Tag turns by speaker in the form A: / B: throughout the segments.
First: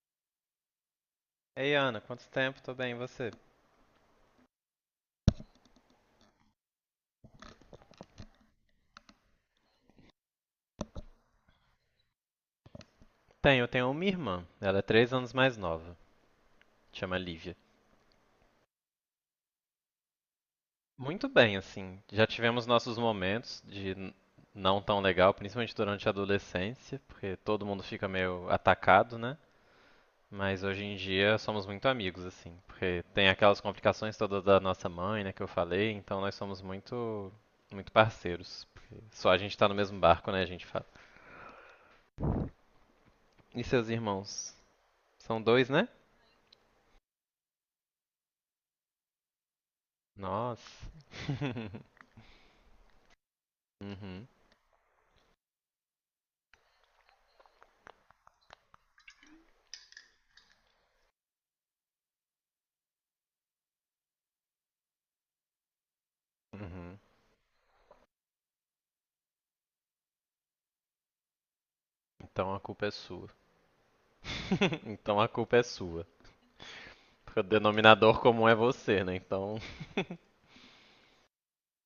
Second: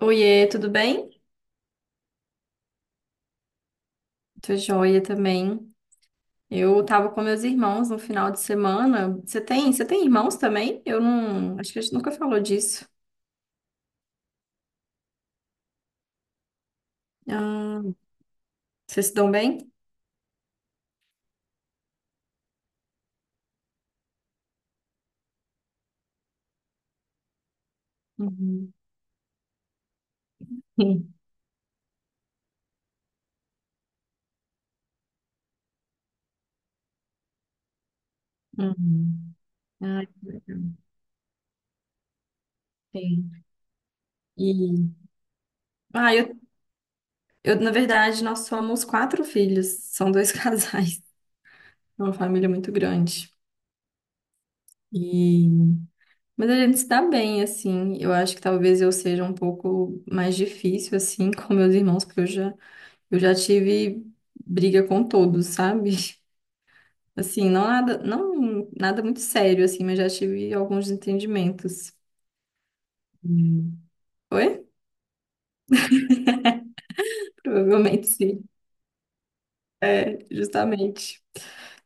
A: Oiê, tudo bem?
B: Ei, Ana, quanto tempo? Tô bem, e você?
A: Tô joia também. Eu tava com meus irmãos no final de semana. Você tem irmãos também? Eu não, acho que a gente nunca falou disso.
B: Tenho, eu tenho uma irmã. Ela é 3 anos mais nova. Chama Lívia.
A: Ah, vocês se dão bem?
B: Muito bem, assim. Já tivemos nossos momentos de não tão legal, principalmente durante a adolescência, porque todo mundo fica meio
A: Uhum.
B: atacado, né? Mas hoje em
A: Sim.
B: dia somos muito amigos, assim, porque tem aquelas complicações todas da nossa mãe, né, que eu falei, então nós somos muito, muito parceiros. Porque só
A: Uhum.
B: a gente tá no mesmo
A: Ai, que
B: barco, né, a gente
A: legal.
B: fala.
A: Sim.
B: E seus
A: E,
B: irmãos? São dois, né?
A: ah, eu, na verdade, nós somos quatro filhos. São dois
B: Nossa.
A: casais. É uma família muito grande.
B: Uhum,
A: E mas a gente se dá bem, assim. Eu acho que talvez eu seja um pouco mais difícil, assim, com meus irmãos, porque eu já tive briga com todos, sabe?
B: uhum.
A: Assim, não nada muito sério, assim, mas já tive alguns entendimentos.
B: Então a culpa é sua.
A: Hum. Oi?
B: Então a culpa é sua. Porque o
A: Provavelmente
B: denominador comum
A: sim,
B: é você, né? Então.
A: justamente.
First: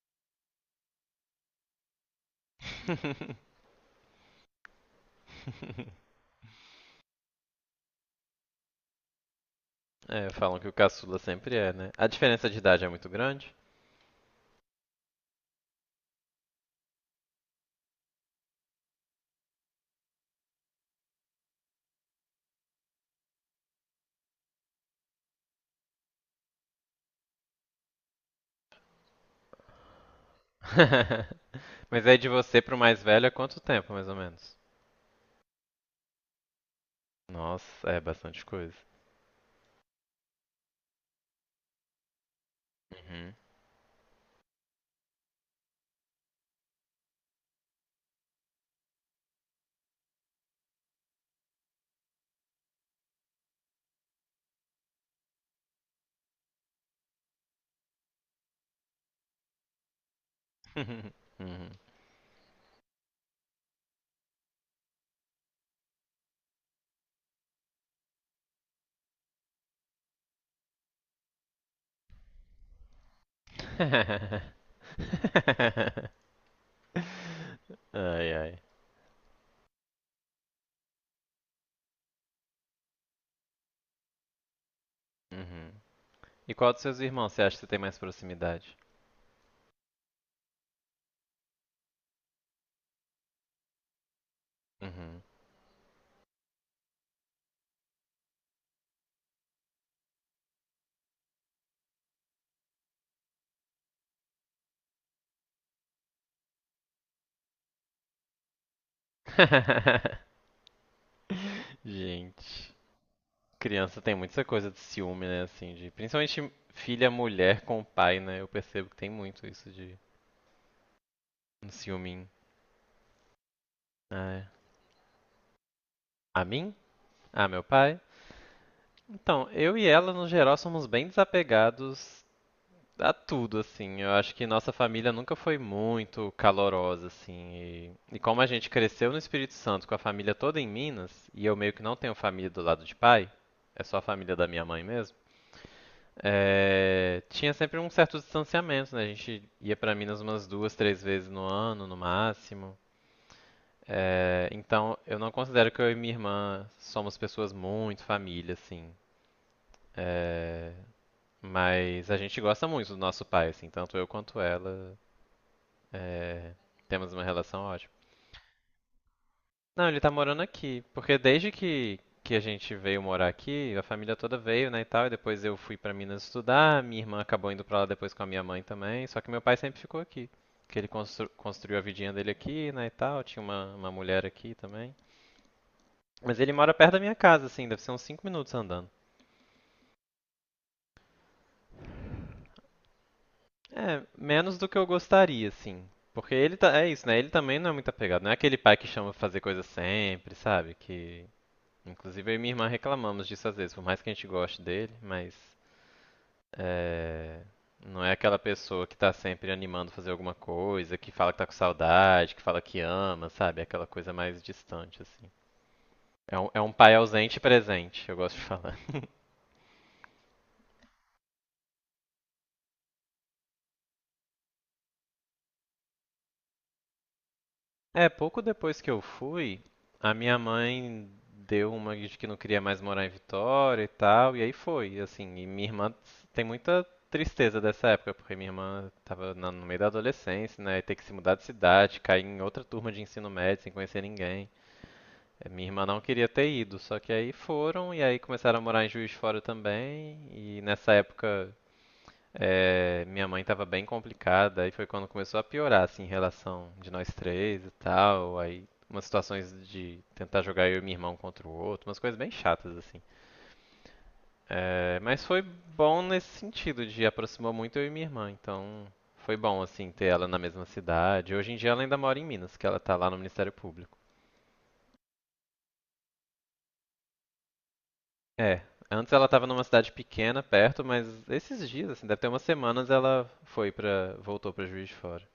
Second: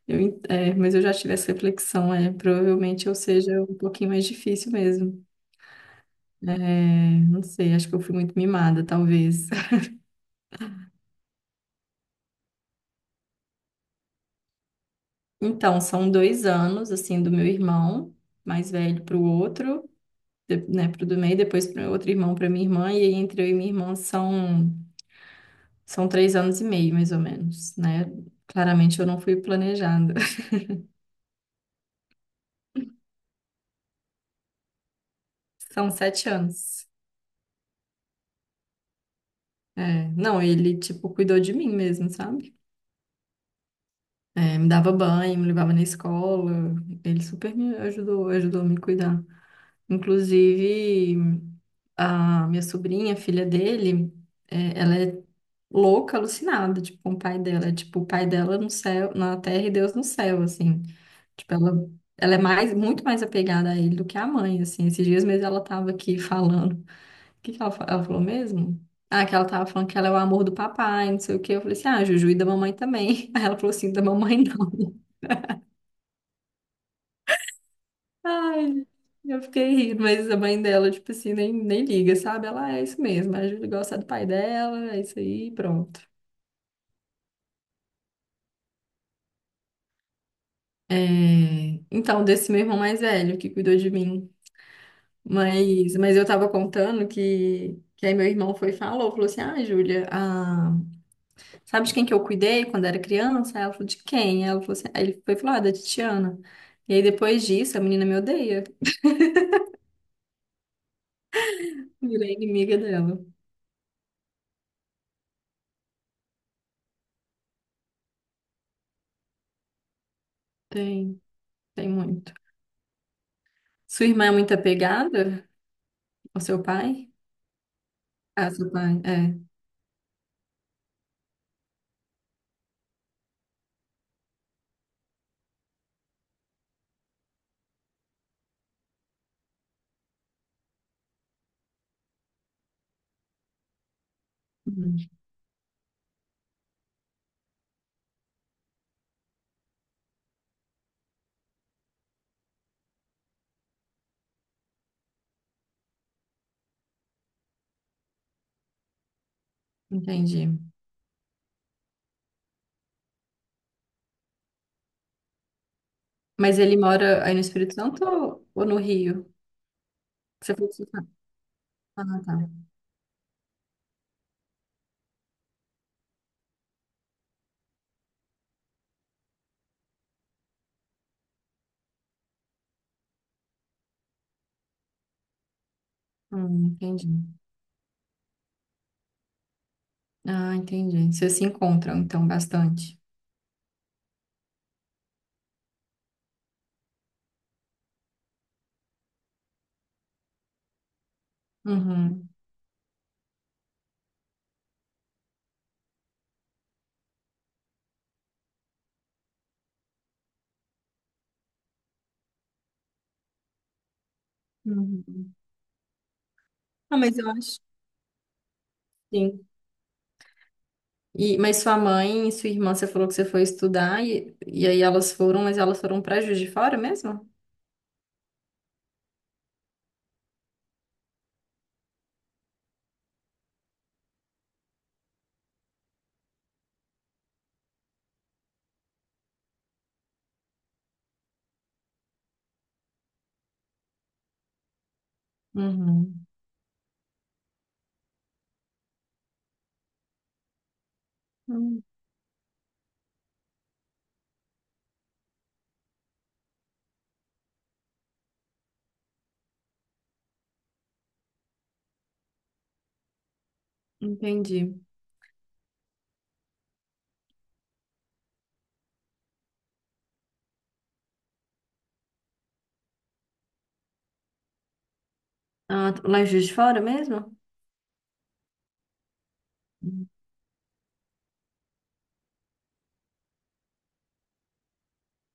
A: Mas eu já tive essa reflexão, é, provavelmente eu seja um pouquinho mais difícil mesmo. É, não sei, acho que eu fui muito mimada, talvez.
B: É, falam que o caçula sempre é, né? A diferença de idade é muito grande.
A: Então, são dois anos, assim, do meu irmão mais velho para o outro. Né, pro do meio, depois pro meu outro irmão, pra minha irmã, e aí entre eu e minha irmã são três anos e meio, mais ou menos, né? Claramente eu não fui planejada.
B: Mas aí de você pro mais velho é quanto tempo, mais ou menos?
A: São sete anos.
B: Nossa, é bastante coisa.
A: É, não, ele, tipo, cuidou de mim mesmo, sabe?
B: Uhum.
A: É, me dava banho, me levava na escola, ele super me ajudou, ajudou a me cuidar. Inclusive, a minha sobrinha, filha dele, é, ela é louca, alucinada, tipo, com o pai dela. É tipo, o pai dela no céu, na terra e Deus no céu, assim. Tipo,
B: Uhum.
A: ela é mais, muito mais apegada a ele do que a mãe, assim. Esses dias mesmo ela tava aqui falando. O que que ela ela falou mesmo? Ah, que ela tava falando que ela é o amor do papai, não sei o quê. Eu falei assim, ah, Juju e da mamãe também. Aí ela falou assim, da mamãe não.
B: Ai, ai.
A: Ai, eu fiquei rindo, mas a mãe dela, tipo assim, nem liga, sabe? Ela: "Ah, é isso mesmo, a Júlia gosta do pai dela, é isso aí,
B: Uhum.
A: pronto."
B: E qual dos seus irmãos você acha que você tem mais proximidade?
A: É, então, desse meu irmão mais velho que cuidou de mim.
B: Uhum.
A: Mas eu tava contando que aí meu irmão foi e falou assim, ah, Júlia, ah, sabe de quem que eu cuidei quando era criança? Aí ela falou, de quem? Ela falou assim, aí ele foi e falou ah, da Titiana. E aí depois disso, a menina me odeia, virei
B: Gente,
A: inimiga dela.
B: criança tem muita coisa de ciúme, né? Assim, de principalmente filha mulher com o pai, né? Eu percebo que tem muito isso de
A: Tem,
B: um
A: tem
B: ciúminho.
A: muito. Sua irmã é
B: Ah, é.
A: muito apegada ao
B: A
A: seu
B: mim?
A: pai?
B: Ah, meu pai?
A: Ah, seu pai, é.
B: Então, eu e ela, no geral, somos bem desapegados a tudo, assim. Eu acho que nossa família nunca foi muito calorosa, assim. E como a gente cresceu no Espírito Santo com a família toda em Minas, e eu meio que não tenho família do lado de pai, é só a família da minha mãe
A: Uhum,
B: mesmo. É, tinha sempre um certo distanciamento, né? A gente ia pra Minas umas duas, três vezes no ano, no máximo. É, então, eu não considero que eu e minha irmã somos pessoas muito família, assim.
A: entendi.
B: É, mas a gente gosta muito do nosso pai, assim, tanto eu quanto ela. É,
A: Mas ele
B: temos uma
A: mora aí no
B: relação
A: Espírito
B: ótima.
A: Santo ou no Rio?
B: Não, ele tá morando
A: Você falou que
B: aqui,
A: você tá-
B: porque
A: Ah,
B: que a
A: tá.
B: gente veio morar aqui, a família toda veio, né, e tal, e depois eu fui pra Minas estudar, minha irmã acabou indo pra lá depois com a minha mãe também, só que meu pai sempre ficou aqui, que ele construiu a vidinha dele aqui, né, e tal, tinha uma mulher aqui também. Mas ele mora perto da
A: Entendi.
B: minha casa, assim, deve ser uns 5 minutos andando.
A: Ah, entendi. Vocês se encontram, então, bastante.
B: É, menos do que eu gostaria, assim. Porque ele tá, é isso, né? Ele também não é muito apegado. Não é aquele pai que chama pra fazer coisa sempre, sabe? Que
A: Uhum.
B: inclusive eu e minha irmã reclamamos disso às vezes, por mais que a gente goste dele, mas é, não é aquela pessoa que tá sempre animando a fazer alguma coisa, que fala que tá com saudade, que fala que ama, sabe? É aquela coisa mais distante, assim.
A: Uhum.
B: É um pai
A: Ah, mas eu
B: ausente e
A: acho.
B: presente, eu gosto de falar.
A: Sim. Mas sua mãe e sua irmã, você falou que você foi estudar, e aí elas foram, mas elas foram para Juiz de Fora mesmo?
B: É, pouco depois que eu fui, a minha mãe deu uma de que não queria mais morar em Vitória e tal, e aí foi, assim, e minha irmã tem muita tristeza dessa época, porque minha irmã tava no meio da adolescência, né, e ter que se mudar de cidade, cair em outra turma de ensino médio sem conhecer ninguém. Minha irmã não
A: Uhum.
B: queria ter ido, só que aí foram, e aí começaram a morar em Juiz de Fora também, e nessa época
A: Hum,
B: é, minha mãe tava bem complicada, aí foi quando começou a piorar, assim, em relação de nós três e tal. Aí umas situações de tentar jogar eu e meu irmão contra o outro, umas coisas bem chatas, assim.
A: entendi.
B: É, mas foi bom nesse sentido, de aproximou muito eu e minha irmã, então foi bom, assim, ter ela na mesma cidade. Hoje em dia ela ainda mora em Minas, que ela tá lá no Ministério Público.
A: Ah, lá em Juiz de Fora mesmo?
B: É, antes ela tava numa cidade pequena, perto, mas esses dias, assim, deve ter umas semanas, ela foi pra, voltou pra Juiz de Fora.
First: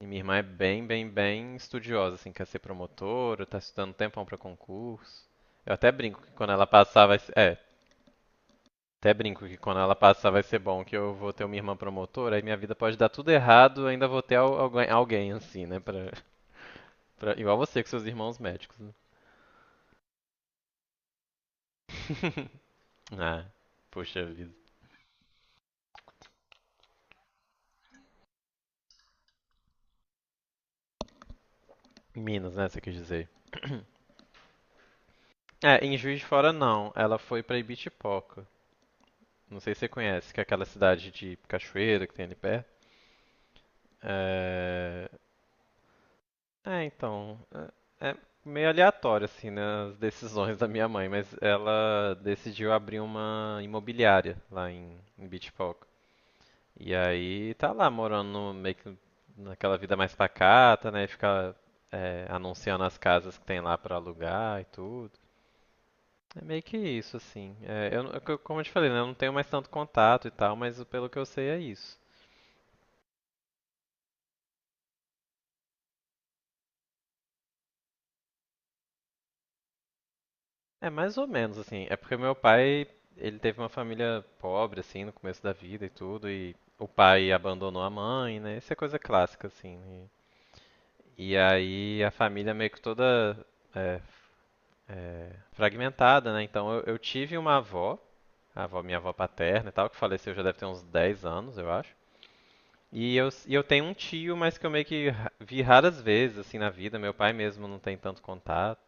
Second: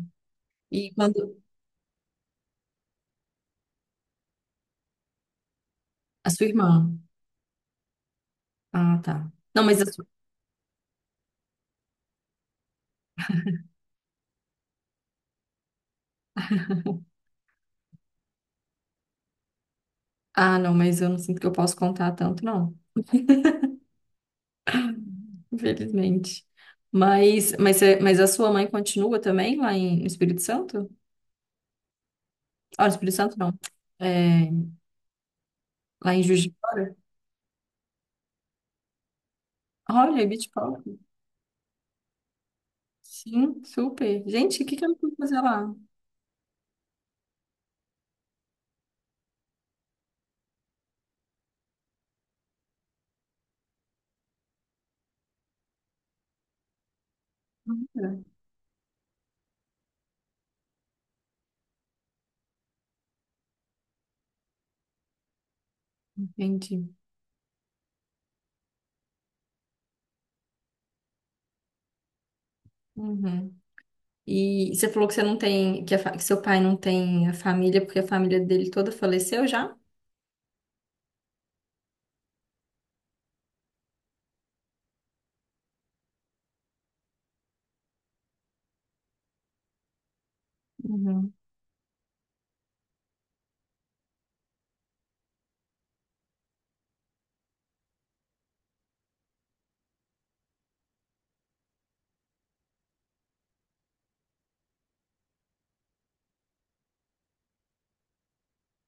B: E minha irmã é bem,
A: E
B: bem,
A: quando.
B: bem estudiosa, assim, quer ser promotora, tá estudando um tempão pra concurso. Eu até brinco
A: A
B: que
A: sua
B: quando ela
A: irmã.
B: passar vai ser, é,
A: Ah,
B: até
A: tá.
B: brinco que
A: Não,
B: quando
A: mas a
B: ela
A: sua...
B: passar vai ser bom que eu vou ter uma irmã promotora, aí minha vida pode dar tudo errado, ainda vou ter alguém, alguém assim, né, pra, igual você com seus irmãos médicos. Né?
A: Ah, não, mas eu não sinto que eu posso contar tanto, não.
B: Ah, puxa vida.
A: Infelizmente. Mas a sua mãe continua também lá em, no Espírito Santo?
B: Em Minas, né, você
A: Olha,
B: quis
A: Espírito
B: dizer.
A: Santo não. É,
B: É, em
A: lá
B: Juiz
A: em
B: de
A: Juiz
B: Fora
A: de
B: não,
A: Fora.
B: ela foi pra Ibitipoca. Não sei se você
A: Olha,
B: conhece, que é
A: Beach
B: aquela
A: Park.
B: cidade de cachoeira que tem ali perto.
A: Sim, super. Gente, o que que eu
B: É,
A: fui fazer lá?
B: É, então, é, meio aleatório assim, né, as decisões da minha mãe, mas ela decidiu abrir uma imobiliária lá em, em Beach Park. E aí tá lá
A: Nada.
B: morando meio que naquela vida mais pacata, né, fica é, anunciando as casas que tem lá pra alugar e tudo. É meio que
A: Entendi.
B: isso assim. É, eu, não- eu- como eu te falei, né, eu não tenho mais tanto contato e tal, mas pelo que eu sei é isso.
A: Uhum. E você falou que você não tem, que, que seu pai não tem a família, porque a família dele toda faleceu já?
B: É mais ou menos assim. É porque meu pai, ele teve uma família pobre assim no começo da vida e tudo e o pai abandonou a mãe, né? Isso é coisa clássica assim. E,
A: Uhum.
B: e aí a família meio que toda é, fragmentada, né? Então eu tive uma avó, a avó, minha avó paterna e tal, que faleceu já deve ter uns 10 anos, eu acho. E eu tenho um tio, mas que eu meio que vi raras vezes assim na vida. Meu pai mesmo não tem tanto contato.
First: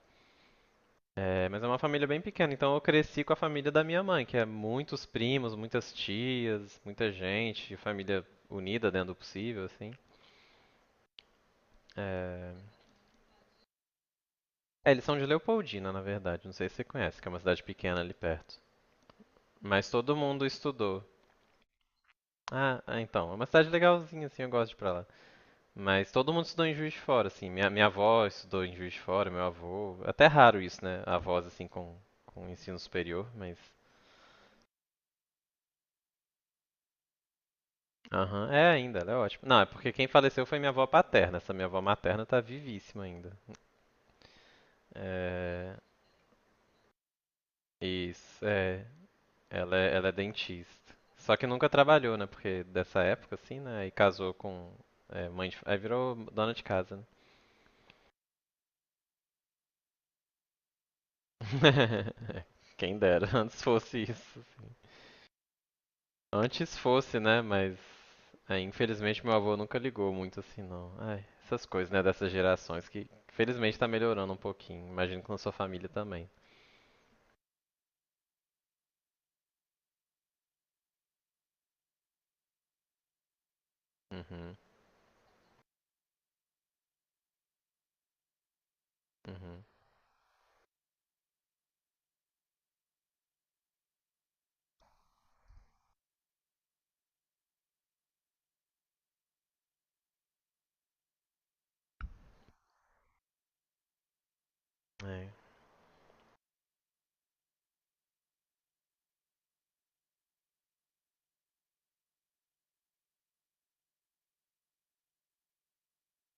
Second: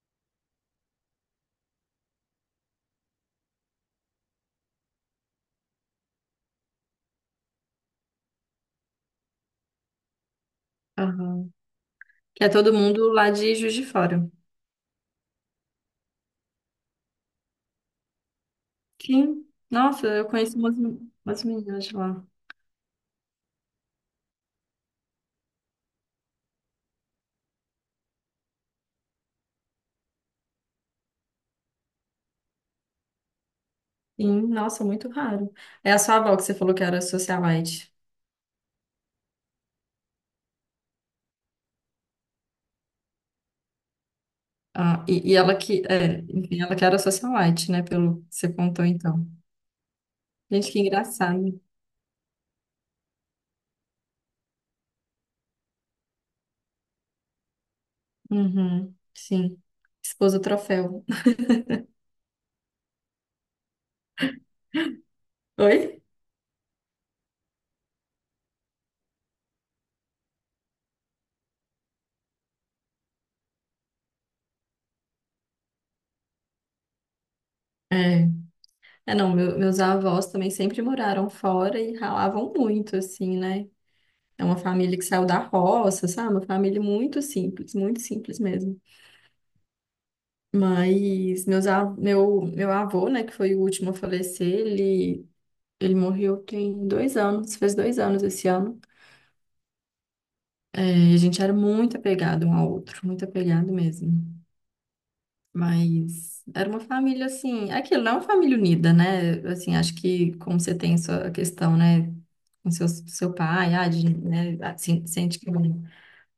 B: É, mas é uma família bem pequena, então eu cresci com a família da minha mãe, que é muitos primos, muitas tias, muita gente, família unida dentro do possível, assim.
A: Aham. Que é
B: É...
A: todo mundo lá de Juiz de Fora.
B: é, eles são de Leopoldina, na verdade, não sei se você conhece, que é uma cidade pequena ali perto.
A: Sim.
B: Mas
A: Nossa,
B: todo
A: eu
B: mundo
A: conheço umas,
B: estudou.
A: umas meninas de lá.
B: Ah, ah, então, é uma cidade legalzinha, assim, eu gosto de ir pra lá. Mas todo mundo estudou em Juiz de Fora, assim, minha avó estudou em Juiz de Fora, meu avô, até é raro isso, né, avós, assim, com ensino superior, mas...
A: Sim, nossa, muito raro. É a sua avó que você falou que era socialite.
B: Aham, é ainda, ela é ótima. Não, é porque quem faleceu foi minha avó paterna. Essa minha avó materna tá vivíssima ainda.
A: Ah, e ela
B: É...
A: que, é, enfim, ela que era socialite, né? Pelo que
B: Isso,
A: você
B: é.
A: contou, então.
B: Ela é
A: Gente, que
B: dentista. Só que
A: engraçado.
B: nunca trabalhou, né? Porque dessa época, assim, né? E casou com. É, mãe de... Aí virou dona de casa, né?
A: Uhum, sim. Esposa troféu.
B: Quem dera, antes fosse isso.
A: Oi?
B: Antes fosse, né? Mas é, infelizmente meu avô nunca ligou muito assim, não. Ai, essas coisas, né? Dessas gerações que felizmente tá melhorando um pouquinho. Imagino que na sua família também.
A: É. É, não, meus avós também sempre moraram fora e ralavam muito, assim, né? É
B: Uhum,
A: uma família que saiu da roça, sabe? Uma família muito simples mesmo.
B: uhum.
A: Mas meu avô, né, que foi o último a falecer, ele morreu tem dois anos, fez dois anos esse ano. E a gente era muito apegado um ao outro, muito apegado mesmo.
B: É.
A: Mas era uma família assim, é aquilo não é uma família unida, né? Assim, acho que como você tem sua questão, né, com seu pai, ah, de, né, assim, sente que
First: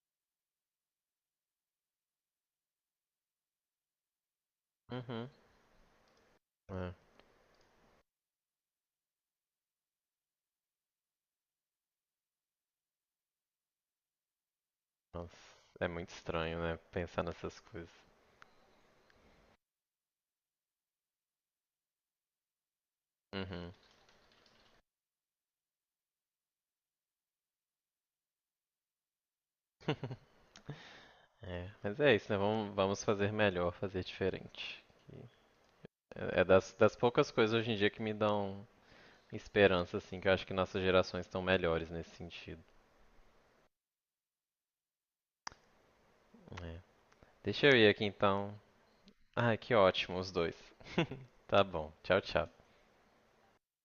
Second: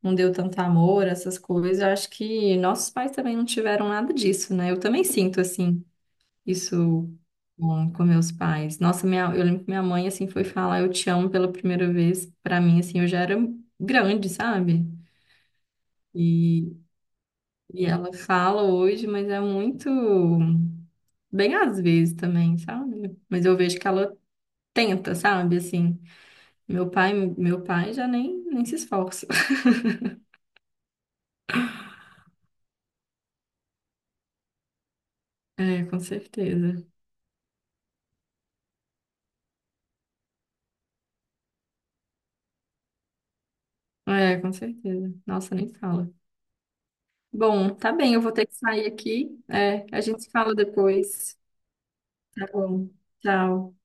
A: não deu tanto amor, essas coisas, eu acho que nossos pais também não tiveram nada disso, né? Eu também
B: Uhum.
A: sinto assim
B: É.
A: isso com meus pais. Nossa, minha, eu lembro que minha mãe assim foi falar eu te amo pela primeira vez, pra mim assim, eu já era grande, sabe?
B: Nossa, é muito estranho,
A: e
B: né? Pensar nessas
A: E
B: coisas.
A: ela fala hoje, mas é muito bem às vezes também, sabe? Mas eu
B: Uhum.
A: vejo que ela tenta, sabe? Assim, meu pai já nem se esforça.
B: É. Mas é isso, né? Vamos, vamos fazer melhor, fazer diferente. E
A: É, com
B: é é das,
A: certeza.
B: das poucas coisas hoje em dia que me dão esperança, assim, que eu acho que nossas gerações estão melhores nesse sentido.
A: É, com certeza. Nossa, nem fala.
B: É. Deixa eu
A: Bom,
B: ir
A: tá
B: aqui
A: bem, eu vou ter
B: então.
A: que sair aqui.
B: Ah, que
A: É, a
B: ótimo,
A: gente se
B: os
A: fala
B: dois.
A: depois.
B: Tá bom. Tchau,
A: Tá
B: tchau.
A: bom. Tchau.